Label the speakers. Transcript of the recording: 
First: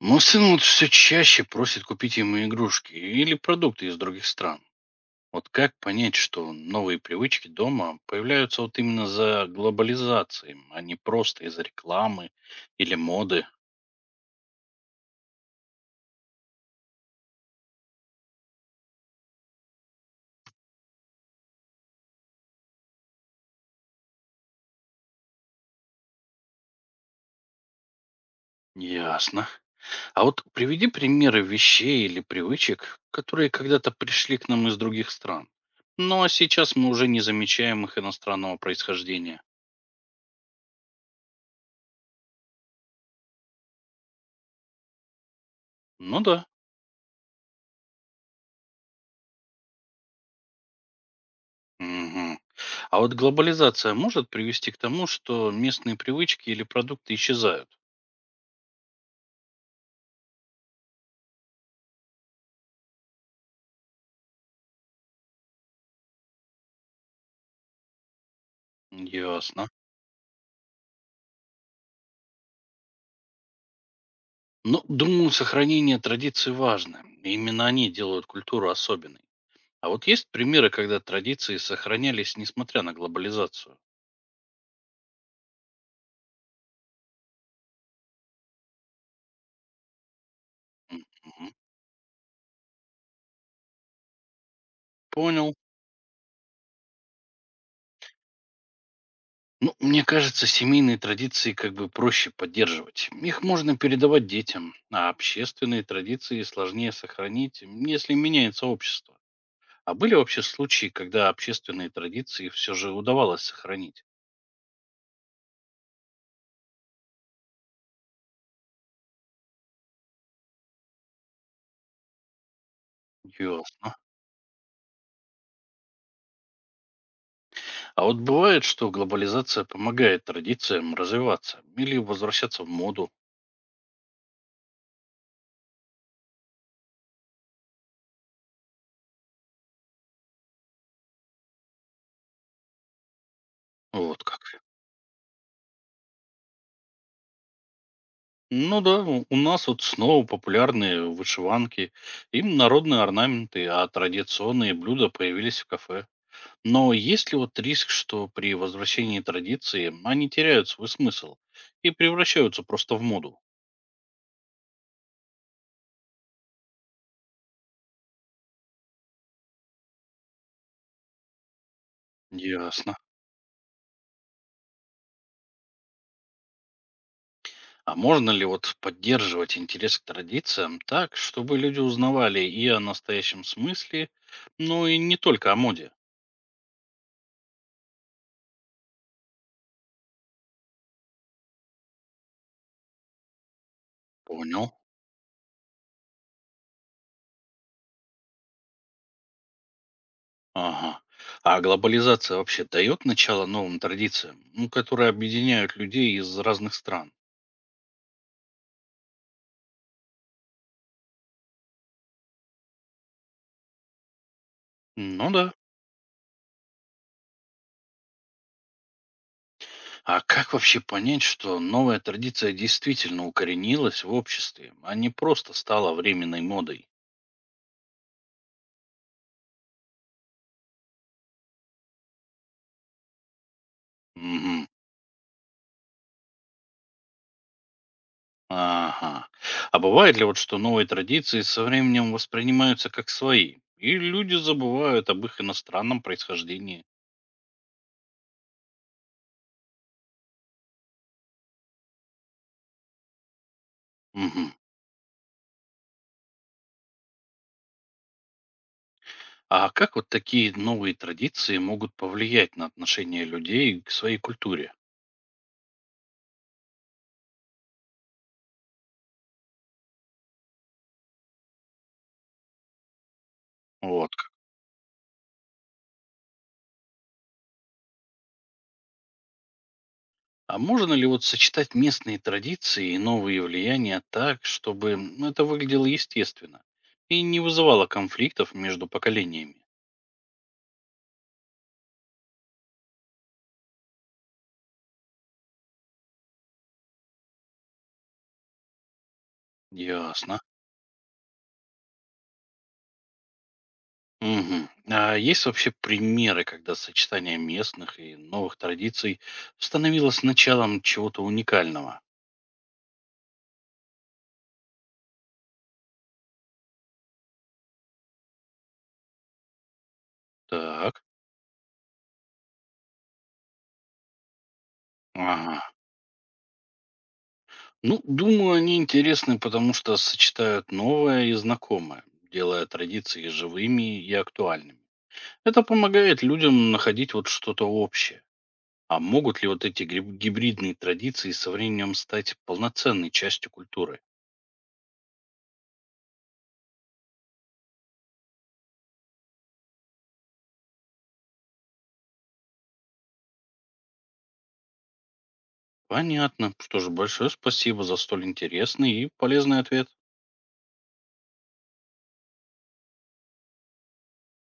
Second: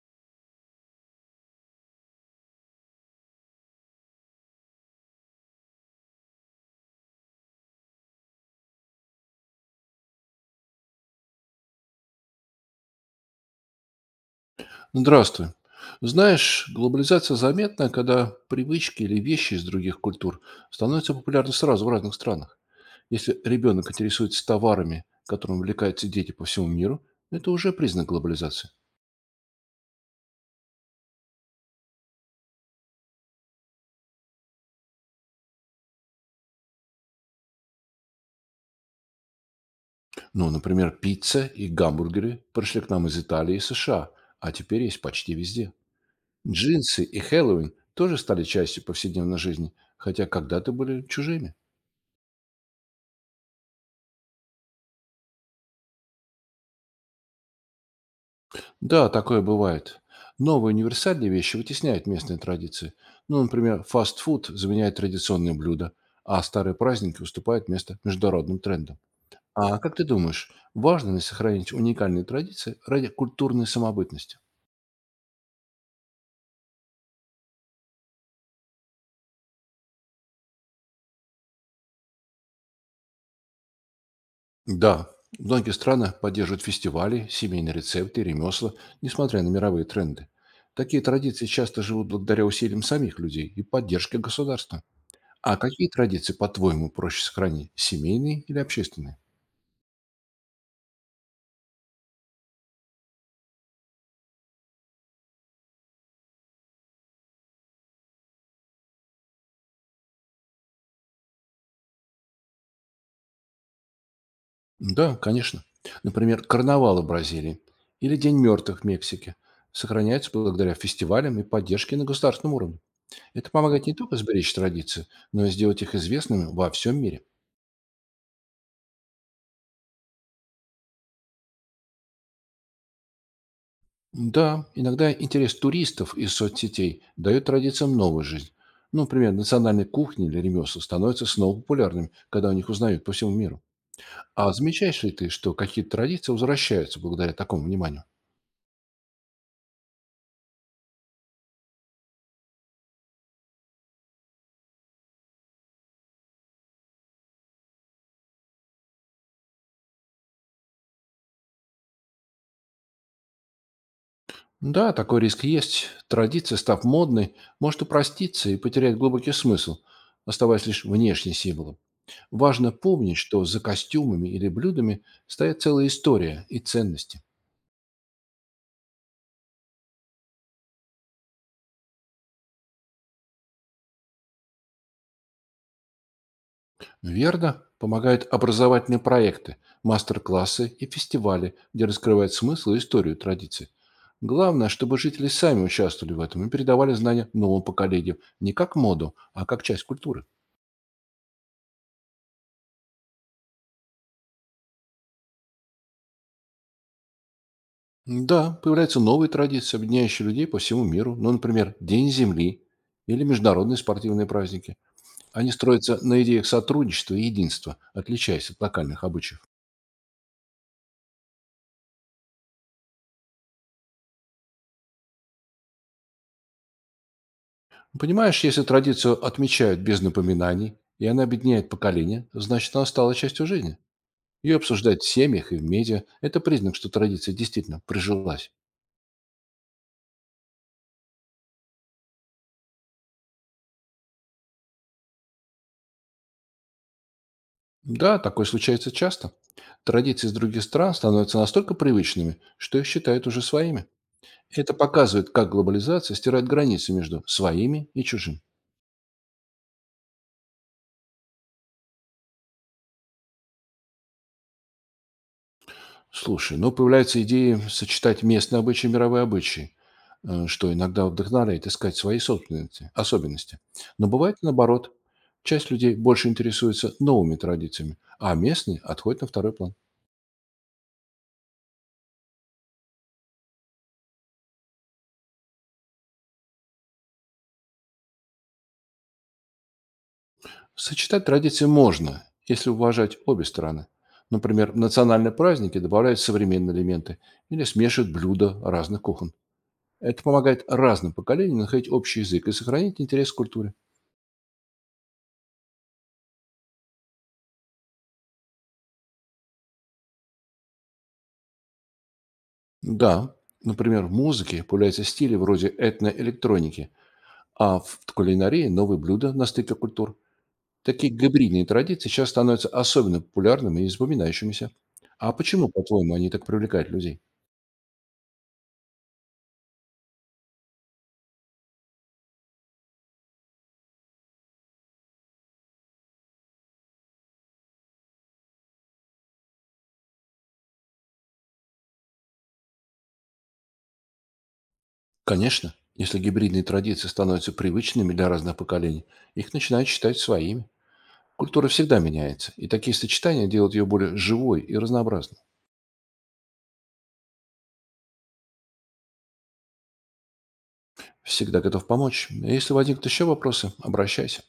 Speaker 1: Мой сын вот все чаще просит купить ему игрушки или продукты из других стран. Вот как понять, что новые привычки дома появляются вот именно за глобализацией, а не просто из-за рекламы или моды?
Speaker 2: Здравствуй. Знаешь, глобализация заметна, когда привычки или вещи из других культур становятся популярны сразу в разных странах. Если ребенок интересуется товарами, которым увлекаются дети по всему миру, это уже признак глобализации.
Speaker 1: Ясно. А вот приведи примеры вещей или привычек, которые когда-то пришли к нам из других стран. Ну а сейчас мы уже не замечаем их иностранного происхождения.
Speaker 2: Ну, например, пицца и гамбургеры пришли к нам из Италии и США, а теперь есть почти везде.
Speaker 1: Ну да.
Speaker 2: Джинсы и Хэллоуин тоже стали частью повседневной жизни, хотя когда-то были чужими.
Speaker 1: Мгм. А вот глобализация может привести к тому, что местные привычки или продукты исчезают?
Speaker 2: Да, такое бывает. Новые универсальные вещи вытесняют местные традиции. Ну, например, фастфуд заменяет традиционные блюда, а старые праздники уступают место международным трендам.
Speaker 1: Ясно.
Speaker 2: А как ты думаешь, важно ли сохранить уникальные традиции ради культурной самобытности?
Speaker 1: Ну, думаю, сохранение традиций важно. Именно они делают культуру особенной. А вот есть примеры, когда традиции сохранялись, несмотря на глобализацию?
Speaker 2: Да, многие страны поддерживают фестивали, семейные рецепты, ремесла, несмотря на мировые тренды. Такие
Speaker 1: М,
Speaker 2: традиции
Speaker 1: мгм.
Speaker 2: часто живут благодаря усилиям самих людей и поддержке государства.
Speaker 1: Понял.
Speaker 2: А какие традиции, по-твоему, проще сохранить? Семейные или общественные?
Speaker 1: Ну, мне кажется, семейные традиции как бы проще поддерживать. Их можно передавать детям, а общественные традиции сложнее сохранить, если меняется общество. А были вообще случаи, когда общественные традиции все же удавалось сохранить?
Speaker 2: Да, конечно. Например, карнавалы Бразилии или День мертвых в Мексике сохраняются благодаря фестивалям и поддержке на государственном уровне. Это помогает не
Speaker 1: Ясно.
Speaker 2: только сберечь традиции, но и сделать их известными во всем мире.
Speaker 1: А вот бывает, что глобализация помогает традициям развиваться или возвращаться в моду.
Speaker 2: Да, иногда интерес туристов из соцсетей дает традициям новую жизнь. Ну, например, национальные кухни или ремесла становятся снова популярными, когда о них узнают по всему миру.
Speaker 1: Вот
Speaker 2: А
Speaker 1: как.
Speaker 2: замечаешь ли ты, что какие-то традиции возвращаются благодаря такому вниманию?
Speaker 1: Ну да, у нас вот снова популярные вышиванки, им народные орнаменты, а традиционные блюда появились в кафе. Но есть ли вот риск, что при возвращении традиции они теряют свой смысл и превращаются просто в моду?
Speaker 2: Да, такой риск есть. Традиция, став модной, может упроститься и потерять глубокий смысл, оставаясь лишь внешней символом. Важно
Speaker 1: Ясно.
Speaker 2: помнить, что за костюмами или блюдами стоит целая история и ценности.
Speaker 1: А можно ли вот поддерживать интерес к традициям так, чтобы люди узнавали и о настоящем смысле, ну и не только о моде?
Speaker 2: Верно помогают образовательные проекты, мастер-классы и фестивали, где раскрывают смысл и историю традиций.
Speaker 1: Понял.
Speaker 2: Главное, чтобы жители сами участвовали в этом и передавали знания новым поколениям не как моду, а как часть культуры.
Speaker 1: Ага. А глобализация вообще дает начало новым традициям, ну, которые объединяют людей из разных стран?
Speaker 2: Да, появляются новые традиции, объединяющие людей по всему миру. Ну, например, День Земли или международные спортивные праздники.
Speaker 1: Ну
Speaker 2: Они
Speaker 1: да.
Speaker 2: строятся на идеях сотрудничества и единства, отличаясь от локальных обычаев.
Speaker 1: А как вообще понять, что новая традиция действительно укоренилась в обществе, а не просто стала временной модой?
Speaker 2: Понимаешь, если традицию отмечают без напоминаний, и она объединяет поколения, значит, она стала частью жизни. Ее
Speaker 1: Мгм.
Speaker 2: обсуждают в семьях и в медиа. Это признак, что традиция действительно прижилась.
Speaker 1: Ага. А бывает ли вот, что новые традиции со временем воспринимаются как свои, и люди забывают об их иностранном происхождении?
Speaker 2: Да, такое случается часто. Традиции из других стран становятся настолько привычными, что их считают уже своими.
Speaker 1: Мгм.
Speaker 2: Это показывает, как глобализация стирает границы между своими и чужим.
Speaker 1: А как вот такие новые традиции могут повлиять на отношение людей к своей культуре?
Speaker 2: Слушай, ну, появляются идеи сочетать местные обычаи и мировые обычаи, что иногда вдохновляет искать свои собственности, особенности. Но
Speaker 1: Вот как.
Speaker 2: бывает и наоборот. Часть людей больше интересуется новыми традициями, а местные отходят на второй план.
Speaker 1: А можно ли вот сочетать местные традиции и новые влияния так, чтобы это выглядело естественно и не вызывало конфликтов между поколениями?
Speaker 2: Сочетать традиции можно, если уважать обе стороны. Например, в национальные праздники добавляют современные элементы или смешивают блюда разных кухонь. Это
Speaker 1: Ясно.
Speaker 2: помогает разным поколениям находить общий язык и сохранить интерес к культуре.
Speaker 1: Мгм. А есть вообще примеры, когда сочетание местных и новых традиций становилось началом чего-то уникального?
Speaker 2: Да, например, в музыке появляются стили вроде этноэлектроники, а в кулинарии новые блюда на стыке культур.
Speaker 1: Так.
Speaker 2: Такие гибридные традиции сейчас становятся особенно популярными и запоминающимися. А
Speaker 1: Ага.
Speaker 2: почему, по-твоему, они так привлекают людей?
Speaker 1: Ну, думаю, они интересны, потому что сочетают новое и знакомое, делая традиции живыми и актуальными. Это помогает людям находить вот что-то общее. А могут ли вот эти гибридные традиции со временем стать полноценной частью культуры?
Speaker 2: Конечно, если гибридные традиции становятся привычными для разных поколений, их начинают считать своими. Культура всегда меняется, и такие сочетания делают ее более живой и разнообразной.
Speaker 1: Понятно. Что же, большое спасибо за столь интересный и полезный ответ.
Speaker 2: Всегда готов помочь. Если возникнут еще вопросы, обращайся.